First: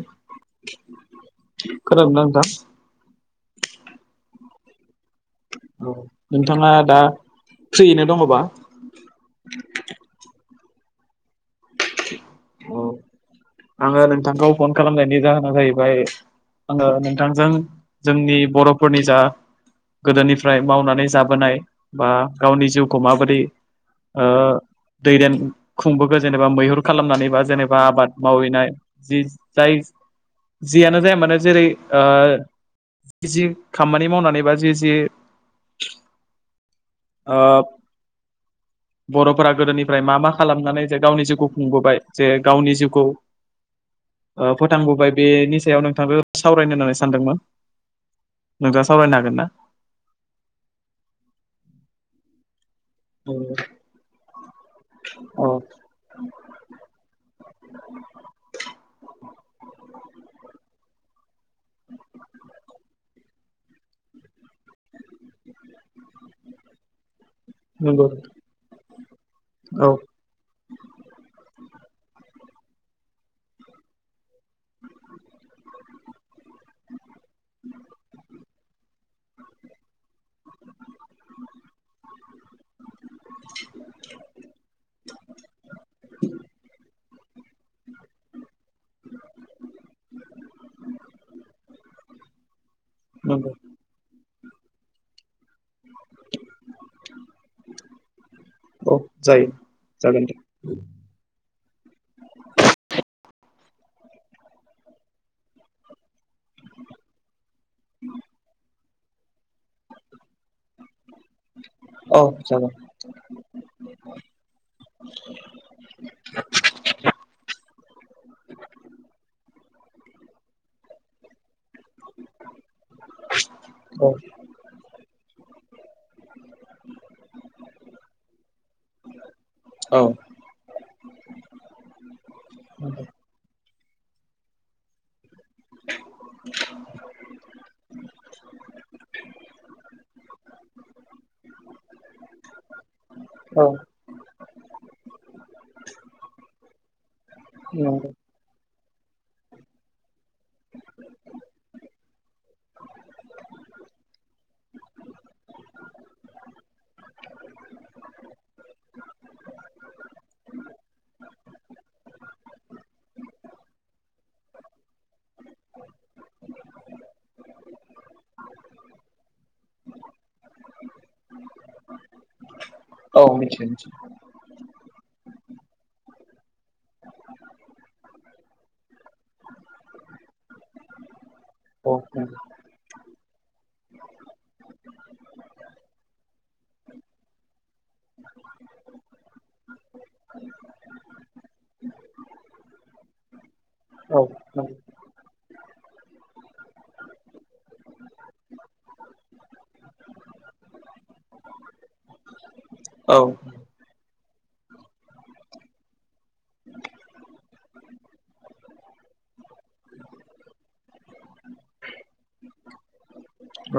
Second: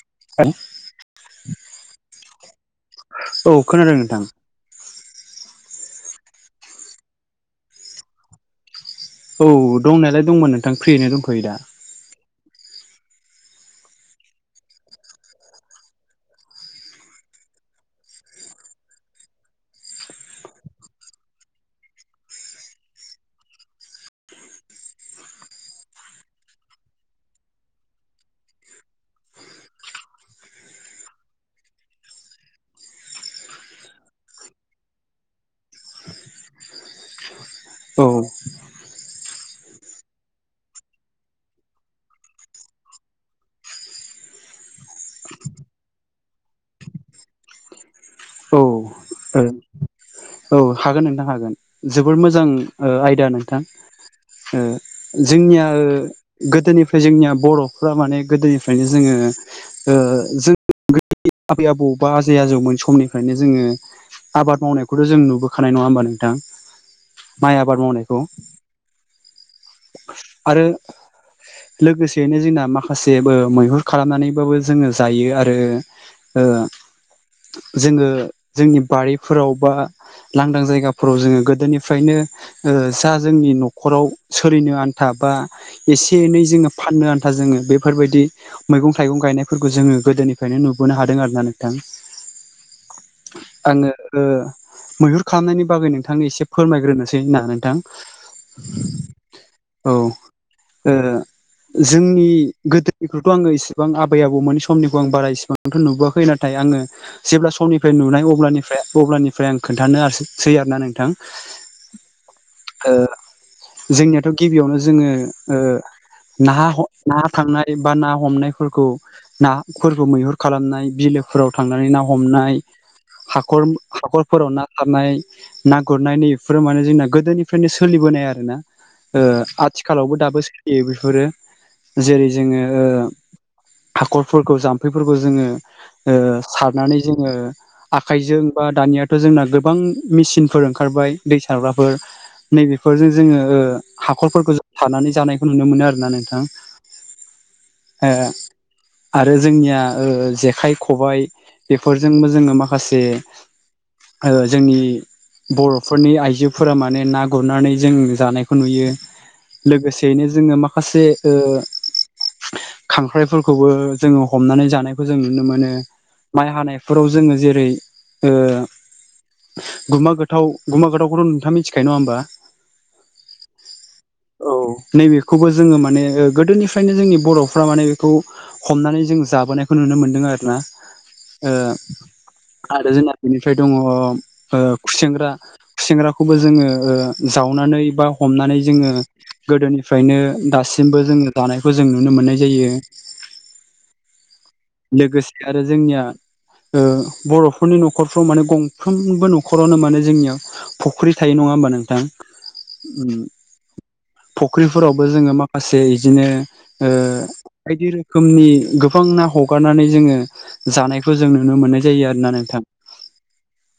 औ [unintelligible] खोनादों ना नोंथां औ खोनादों नोंथां औ नोंथाङा दा फ्रियैनो दङबा औ दंनायालाय दंमोन नोंथां फ्रियैनो दंथ'यो दा औ आङो नोंथांखौ फन खालामनायनि जाहोना जाहैबाय आङो नोंथांजों जोंनि बर'फोरनि जा गोदोनिफ्राय मावनानै जाबोनाय बा गावनि जिउखौ माबोरै ओ दैदेन खुंबो जेनेबा मैहुर खालामनानै बा जेनेबा आबाद मावहैनाय जि जाय जियानो जाया मानो जेरै ओ जि खामानि मावनानै बा जि जि ओ औ बर'फोरा गोदोनिफ्राय मा मा खालामनानै जे गावनि जिउखौ खुंबोबाय जे गावनि जिउखौ फोथांबोबाय बेनि सायाव नोंथांखौ सावरायनो होननानै सानदोंमोन नोंथाङा सावरायनो हागोन औ ना औ हागोन नोंथां हागोन जोबोर मोजां आयदा नोंथां औ जोंनिया गोदोनिफ्राय जोंनिया बर'फोरा माने गोदोनिफ्रायनो जोङो ओ जों आबै आबौ बा आजै आजौमोन समनिफ्रायनो जोङो आबाद मावनायखौथ' जों नुबो खानाय नङा होमबा नोंथां माइ आबाद नंगौ मावनायखौ औ आरो लोगोसेयैनो जोंना माखासे मैहुर खालामनानैबाबो जोङो जायो आरो जोङो जोंनि बारिफोराव बा लांदां जायगाफोराव जोङो गोदोनिफ्रायनो जा जोंनि न'खराव सोलिनो आ आथा बा एसे एनै जोङो फाननो आन्था जोङो बेफोरबायदि मैगं थाइगं गायनायफोरखौ जोङो गोदोनिफ्रायनो नुबोनो हादों आरो ना नोंथां [inaudible] नंगौ आङो मैहुर खालामनायनि बागै नोंथांनि एसे फोरमायग्रोनोसै ना नोंथां औ जायो औ जागोन दे जोंनि गोदोनिखौथ' आङो इसिबां आबै आबौमोन समनिखौ आं बारा इसेबां आंथ' नुबोआखै नाथाय आङो जेब्ला समनिफ्राय नुनाय अफ्राय अब्लानिफ्राय आं खोन्थानोसै आरोना नोंथां औ जागोन सै आरोना नोंथां जोंनियाथ' गिबियावनो जोङो ना ना थांनाय बा ना हमनायफोरखौ नाफोरखौ मैहुर खालामनाय बिलोफोराव थांनानै ना हमनाय हाखर औ हाखरफोराव ना हाबनाय ना गुरनाय नैफोरो माने जोंना गोदोनिफ्रायनो सोलिबोनाय आरो ना औ आथिखालावबो दाबो सोलि यो बेफोरो जेरै जोङो हाखरफोरखौ जाम्फैफोरखौ जोङो सारनानै जोङो आखाइजों बा दानियाथ' जोंना गोबां मेचिनफोर ओंखारबाय दै सारग्राफोर नैबेफोरजों जोङो औ हाखरफोरखौ सारनानै जानायखौ नुनो मोनो आरोना नोंथां नंगौ आरो जोंनिया जेखाइ खबाइ बेफोरजोंबो जोङो माखासे जोंनि बर'फोरनि आइजोफोरा माने ना गुरनानै जों जानायखौ नुयो लोगोसेयैनो जोङो माखासे खांख्राइफोरखौबो जोङो हमनानै जानायखौ जों नुनो मोनो माइ हानायफोराव जोङो जेरै गुमा गोथाव गुमा गोथावखौथ' नोंथाङा मिथिखायो नङा होमबा औ मिथिखायो औ नैबेखौबो जोङो माने गोदोनिफ्रायनो जोंनि बर'फ्रा माने बेखौ हमनानै जों जाबोनायखौ नुनो मोनदों आरोना औ नंगौ आरो जोंना बेनिफ्राय दङ खुसेेंग्रा खुसेंग्राखौबो जोङो जावनानै बा हमनानै जोङो गोदोनिफ्रायनो दासिमबो जोङो जानायखौ जों नुनो मोननाय जायो औ औ लोगोसे आरो जोंनिया बर'फोरनि न'खर माने गंफ्रोमबो न'खरावनो माने जोंनियाव फुख्रि थायो नङा होनबा नोंथां औ फुख्रिफोरावबो जोङो माखासे बिदिनो बायदि रोखोमनि गोबां ना हगारनानै जोङो जानायखौ जों नुनो मोननाय जायो आरोना नोंथां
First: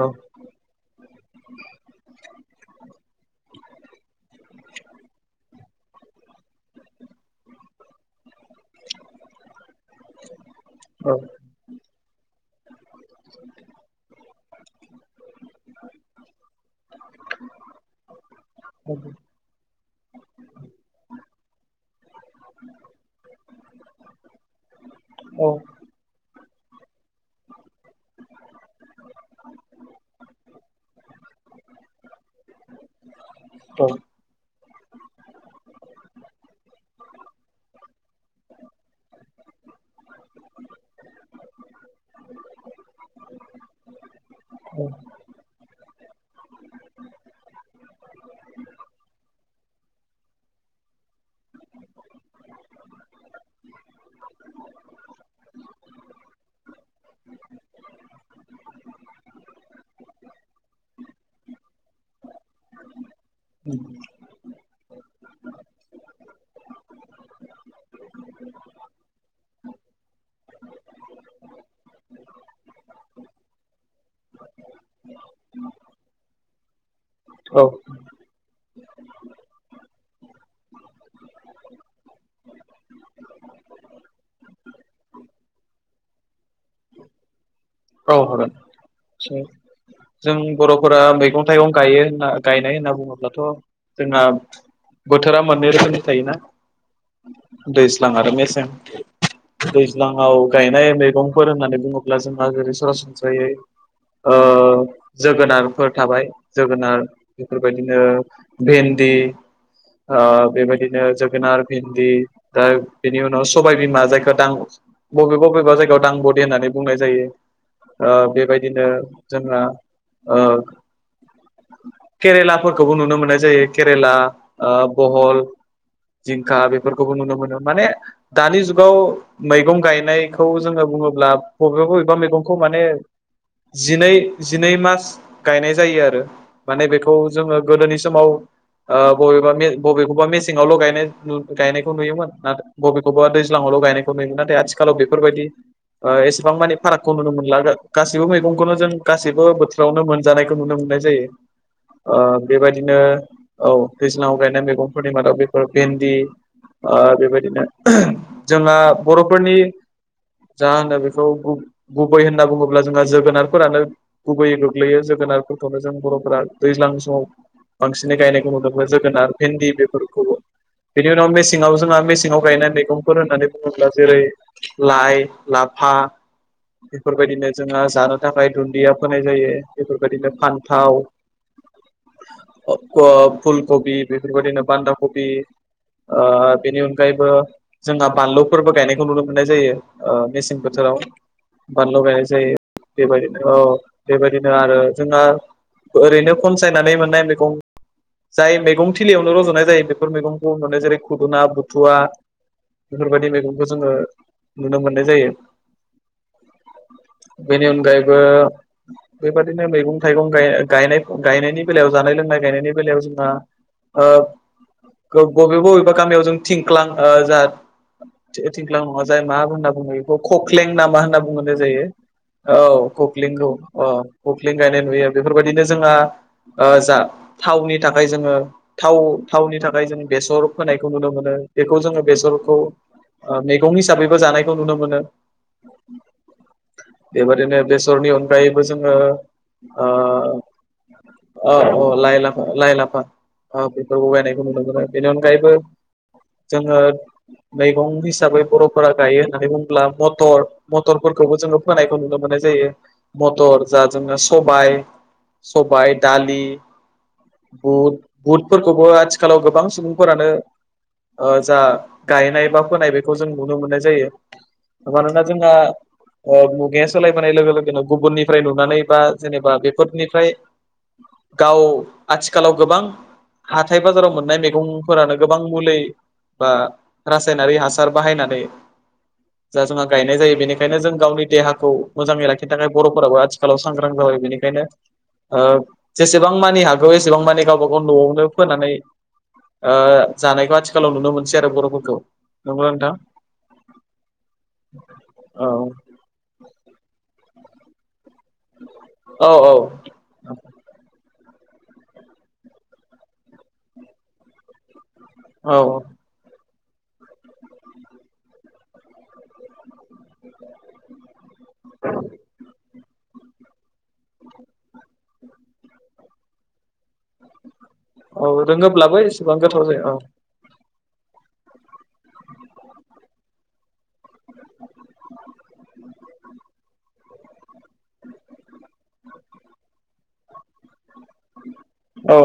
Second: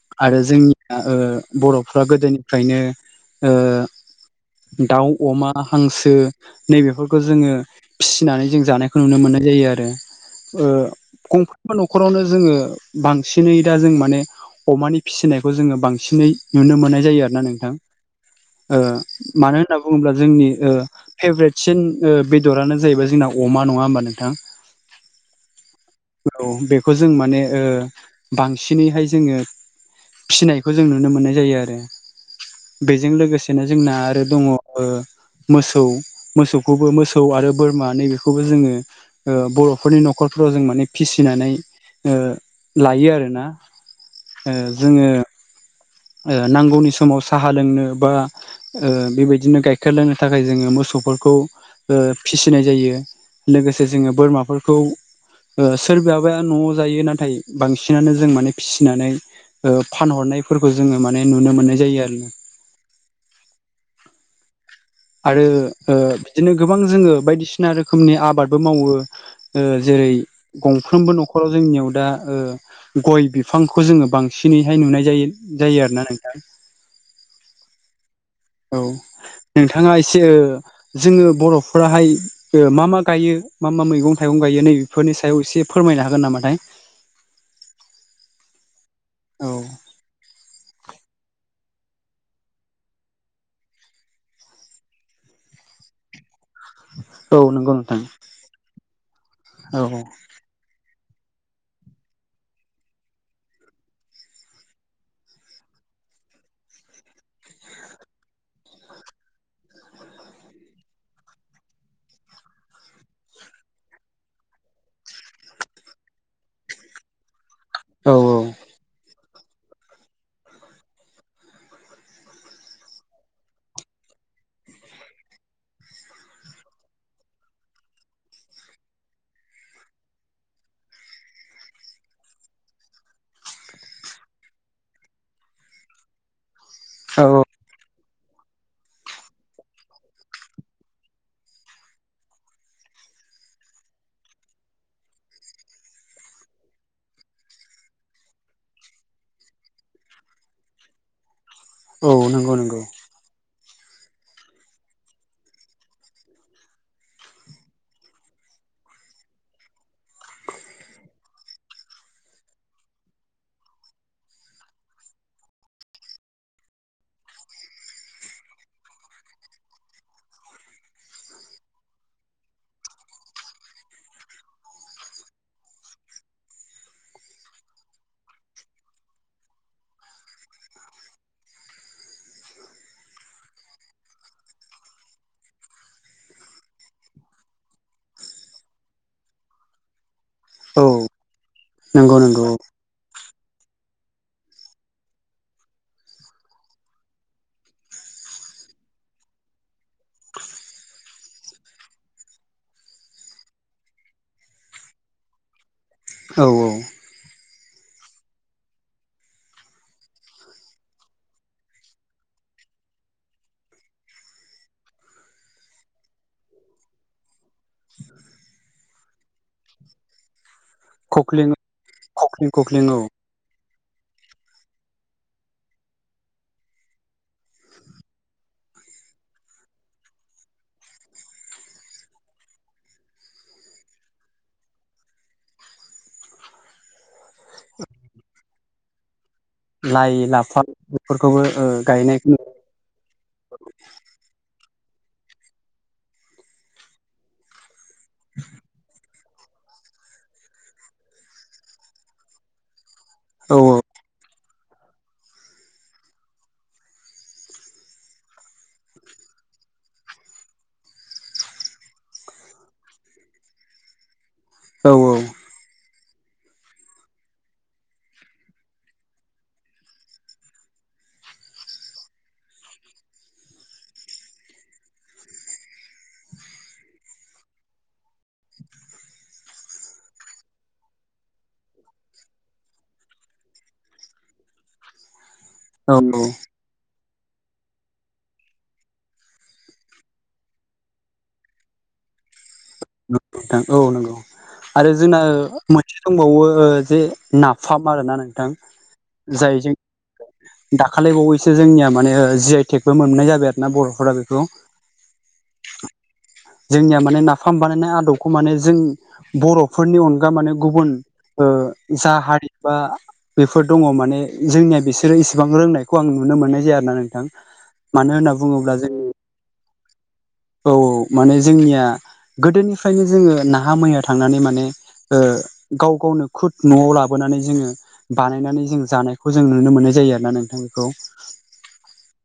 औ आरो जोंनिया बर'फ्रा गोदोनिफ्रायनो दाउ अमा हांसो नैबेफोरखौ जोङो फिसिनानै जों जानायखौ नुनो मोननाय जायो आरो गंफ्रोमबो न'खरावनो जोङो बांसिनै दा जों माने अमानि फिसिनायखौ जोङो बांसिनै नुनो मोननाय जायो आरोना नोंथां ओ औ मानो होनना बुङोब्ला जोंनि फेभरेटसिन बेदरानो जाहैबाय जोंना अमा नङा होमबा नोंथां [inaudible] औ बेखौ जों माने बांसिनैहाय जोङो फिनायखौ जों नुनो मोननाय जायो आरो बेजों लोगोसेनो औ जोंना आरो दङ मोसौ मोसौखौबो मोसौ आरो बोरमा नैबेखौबो जोङो बर'फोरनि न'खरफोराव जों माने फिसिनानै लायो आरो आरोना जोङो नांगौनि समाव साहा लोंनो बा बेबायदिनो गाइखेर लोंनो थाखाय जोङो मोसौफोरखौ फिसिनाय जायो लोगोसे जोङो बोरमाफोरखौ सोरबाबाया न'आव जायो नाथाय बांसिनानो जों माने फिसिनानै फानहरनायफोरखौ जोङो माने नुनो मोननाय जायो आरो उ आरो बिदिनो गोबां जोङो बायदिसिना रोखोमनि आबादबो मावो जेरै गंफ्रोमबो न'खराव जोंनियाव दा गय बिफांखौ जोङो बांसिनैहाय नुनाय जायो जायो आरोना नोंथां औ औ नोंथाङा एसे जोङो बर'फोराहाय मा मा गायो मा मा मैगं थाइगं गायो नै बेफोरनि सायाव एसे फोरमायनो हागोन नामाथाय औ हरो औ जों बर'फोरा मैगं हाथायगनो गायो होनना गायनाय होनना बुङोब्लाथ' जोंना बोथोरा मोननै रोखोमनि थायोना औ नंगौ नोंथां दैज्लां आरो मेसें औ दैज्लांआव गायनाय मैगंफोर होननानै बुङोब्ला जोंहा जेरै सरासनस्रायै जोगोनारफोर थाबाय जोगोनार बेफोरबायदिनो भेन्दि बेबायदिनो जोगोनार भिन्दि दा बेनि उनाव सबाइबिमा जायखौ दां बबेबा बबेबा जायगायाव दां बदे होननानै बुंनाय जायो औ बेबायदिनो जोंना ओ केरेलाफोरखौबो नुनो मोननाय जायो केरेला बहल जिंखा बेफोरखौबो नुनो मोनो माने दानि जुगाव मैगं गायनायखौ जोङो बुङोब्ला बबेबा बबेबा मैगंखौ माने जिनै जिनै मास गायनाय जायो आरो माने बेखौ औ जोङो गोदोनि समाव बबेबा बबेखौबा मेसेंआवल गाय गायनायखौ नुयोमोन न बबेखौबा दैज्लाङावल' गायनायखौ नुगोन नाथाय आथिखालाव बेफोरबायदि एसेबां मानिे फाराग खौ नुनो मोनला गाससिबो मैगंखौनो जों गासैबो बोथोरावनो मोनजानायखौ नुनो मोननाय जायो औ नंगौ नंगौ बेबायदिनो औ दैज्लांआव गायनाय मैगंफोरनि मादाव बेफोर भेन्दि बेबायदिनो जोंहा बर'फोरनि जा होनो बेखौ गुबै होनना बुङोब्ला जोंहा जोगोनारफोरानो गुबैयै गोग्लैयो जोगोनारफोरखौनो जों बर'फोरा दैज्लां समाव बांसिनै गायनायखौ नुदोंमोन जोगोनार भिन्दि बेफोरखौबो बिनि उनाव मेसेङाव जोंहा मेसेंआव गायनाय मैगंफोर होननानै बुङोब्ला जेरै लाइ लाफा बेफोरबायदिनो जोंहा जानो थाखाय दुन्दिया फोनाय जायो बेफोरबायदिनो फान्थाव फुलकबि बेफोरबायदिनो बान्दा कबि बेनि अनगायैबो जोंहा बानलुफोरबो गायनायखौ नुनो मोननाय जायो मेसें औ बोथोराव बानलु नंगौ गायनाय नंगौ जायो बेबायदिनो औ बेबायदिनो आरो जोंना ओरैनो खनसायनानै मोननाय बेखौ जाय मैगं थिलियावनो रज'नाय जायो बेफोर मैगंखौ नुनाय जेरै खुदुना बुथुवा बेफोरबायदि मैगंखौ जोङो नुनो मोननाय जायो औ औ बेनि अनगायैबो बेबायदिनो मैगं थाइगं गाय गायनायनि बेलायाव जानाय लोंनाय गायनायनि बेलायाव जोंहा बबेबा बबेबा गामियाव जों थिंख्लां जाह थिंख्लां नङा जाय मा होनना बुङो बेखौ कक्लें नामा होनना खख्लिं बुंहोनाय जायो खख्लिं खख्लिं औ खख्लिंखौ अ खख्लिं गायनाय नुयो बेफोरबायदिनो जोंहा जा थावनि थाखाय जोङो थाव थावनि थाखाय जों बेसर फायखौ नुनो मोनो बेखौ जोङो बेसरखौ मैगं हिसाबैबो जानायखौ नुनो मोनो बेबायदिनो बेसरनि अनगायैबो जोङो अ लाइ लाफा बेफोरखौबो ओ औ लाइ गायनायखौ लाफा लाइ लाफा औ बेफोरखौ गायनायखौ नुनो मोनो बेनि अनगायैबो जोङो मैगं हिसाबै बर'फोरा गायो होननानै बुङोब्ला मथर मटरफोरखौबो जोङो फोनायखौ नुनो मोननाय जायो औ मटर जा जोङो सब बाय सबाइ दालि बुट बुटफोरखौबो आथिखालाव गोबां सुबुंफोरानो जा गायनाय बा फोनाय बेखौ जों नुनो मोननाय जायो औ मानोना [unintelligible] मुगाया सोलायबोनाय लोगो लोगोनो गुबुननिफ्राय नुनानै बा जेनेबा बेफोरनिफ्राय गाव आथिखालाव गोबां हाथाय बाजाराव मोननाय मैगंफोरानो गोबां मुलि बा रासायनारि हासार बाहायनानै जा जोंहा गायनाय जायो बेनिखायनो जों गावनि देहाखौ मोजाङै लाखिनो थाखाय बर'फोराबो आथिखालाव सांग्रां जाबाय बेनिखायनो औ जेसेबां मानि हागौ एसेबां मानि गावबा गाव न'आवनो फोनानै जानायखौ आथिखालाव नुनो मोनसै आरो बर'फोरखौ नंगौ ना नोंथां [unintelligible] नोंथां औ नंगौ आरो जोंना औ मै दंबावो जे नाफाम आरोना नोंथां औ औ जायजों दाखालि बावैसो जोंनिया माने जि आइ टेकबो मोननाय जाबाय आरो ना बर'फोरा बेखौ औ जोंनिया माने नाफाम बानायनाय आदबखौ माने जों बर'फोरनि अनगा माने गुबुन ओ जा हारि बा बेफोर दङ माने जोंनिया बिसोरो इसेबां रोंनायखौ आं नुनो मोननाय जाया आरोना नों थां मानो होनना औ बुङोब्ला रोङोब्लाबो जोंनि एसेबां गोथाव जाया औ औ औ माने जोंनिया गोदोनिफ्रायनो जोङो नाहा मैहा थांनानै माने गाव गावनो खुद न'आव लाबोनानै जोङो बानायनानै जों जानायखौ जों नुनो मोननाय जायो आरो ना नोंथां बेखौ औ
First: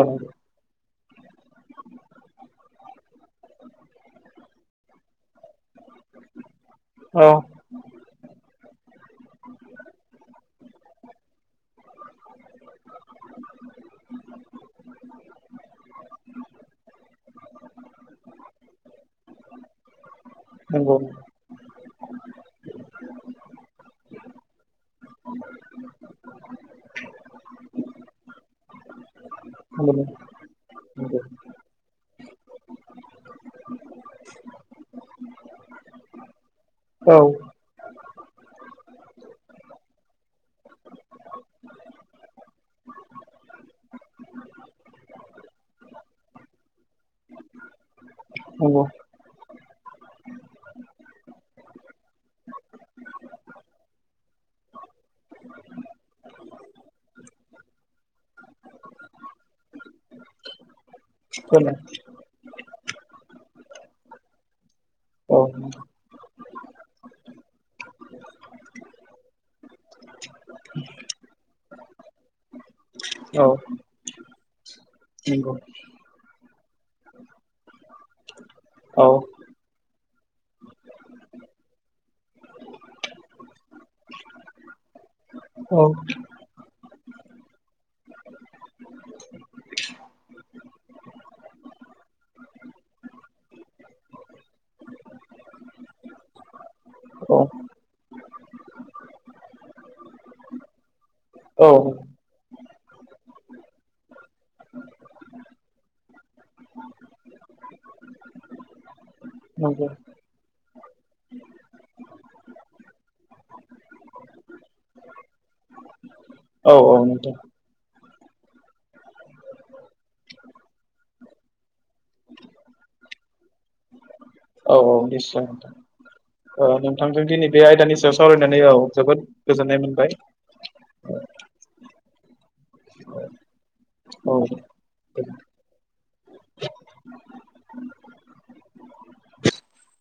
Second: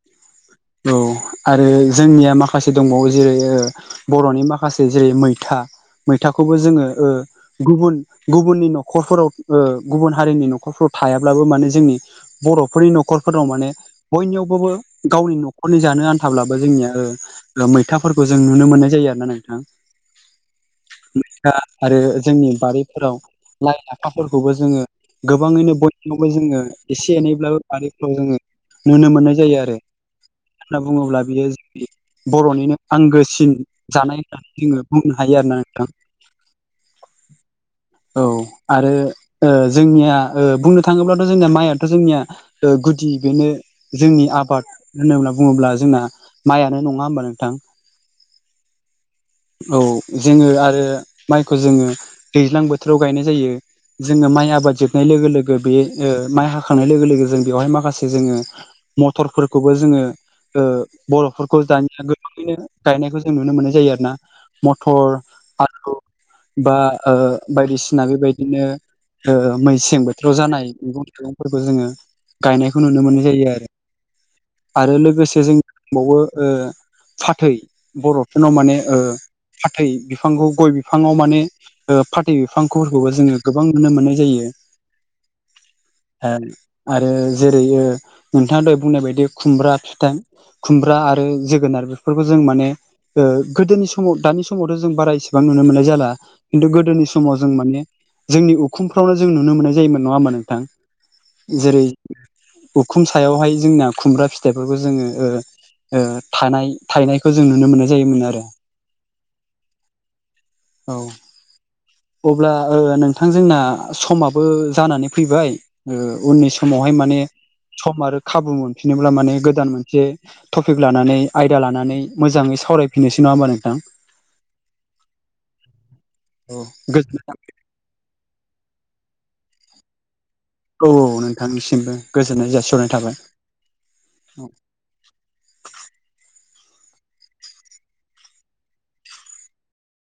औ आरो जोंनिया माखासे दंबावो जेरै बर'नि माखासे जेरै मैथा मैथाखौबो जोङो औ गुबुन गुबुननि न'खरफोराव गुबुन हारिनि न'खरफ्राव थायाब्लाबो माने जोंनि बर'फोरनि नखरफोराव माने बयनियावबाबो गावनि न' खरनि जानो आनथाब्लाबो ओ जोंनिया मैथाफोरखौ जों नुनो मोननाय जायो आरोना नोंथां। नोंगौ दा आरो जोंनि बारिफोराव लाइ लाफाफोरखौबो जोङो गोबाङैनो बयनियावबो जोङो एसे एनैब्लाबो बारिफ्राव जोङो नुनो मोननाय जायो आरो। [unintelligible] होनना नंगौ बुङोब्ला बियो बर'निनो आंगोसिन जानाय होननानै जोङो बुंनो हायो आरोना नोंथां। औ औ आरो ओ जोंनिया ओ बुंनो थाङोब्लाथ' जोंनिया माइयाथ' जोंनिया ओ गुदि बेनो जोंनि आबाद। होनोब्ला बुङोब्ला जोंना माइआनो नङा ओमबा नोंथां? नंगौ औ जोङो आरो माइखौ जोङो दैज्लां बोथोराव गायनाय जायो। जोङो माइ आबाद जोबनाय लोगो लोगो बे ओ माइ हाखांनाय लोगो लोगो जों बेवहाय माखासे जोङो मटरफोरखौबो जोङो ओ बर'फोरखौ खोना दानिया गो नाङैनो गायनायखौ जों नुनो मोननाय जायो आरोना मथर औ आलु बा ओ बायदिसिना बेबायदिनो ओ मैसें बोथोराव जानाय मैगं थाइगंफोरखौ जोङो गायनायखौ नुनो मोननाय औ जायो आरो। आरो लोगोसे नंगौ जोंनाव दोंबावो ओ फाथै बर'फोरनाव माने ओ औ फाथै बिफांखौ गय बिफाङाव माने ओ फाथै बिफांफोरखौबो जोङो गोबां नुनो मोननाय जायो। औ ओ आरो जेरै ओ नोंथाङा दहय बुंनाय बायदि खुमब्रा फिथाइ खुमब्रा आरो जोगोनार बेफोरखौ जों माने ओ गोदोनि समाव दानि समावथ' जों बारा इसेबां नुनो मोननाय जाला। खिन्थु गोदोनि समाव जों माने जोंनि उखुमफ्रावनो जों नुनो मोननाय जायोमोन नङा ओमबा नोंथां? औ जेरै उखुम सायावहाय जोंना खुमब्रा फिथाइफोरखौ जोङो ओ ओ थानाय थाइनायखौ जों नुनो मोननाय जायोमोन आरो। नंगौ औ अब्ला ओ नोंथां जोंना समाबो जानानै फैबाय। ओ उननि औ समावहाय औ माने नोंथां सम आरो खाबु मोनफिनोब्ला माने गोदान मोनसे टपिक लानानै आयदा लानानै मोजाङै सावरायफिननोसै नङा ओनबा नोंथां? औ औ निस्यय ओ औ नोंथां नोंथांजों गोजोननाय दिनै बे आयदानि सायाव सावरायनानै औ जोबोद गोजोननाय मोनबाय। औ औ नोंथांनिसिमबो गोजोननाय जासिहरनाय थाबाय। औ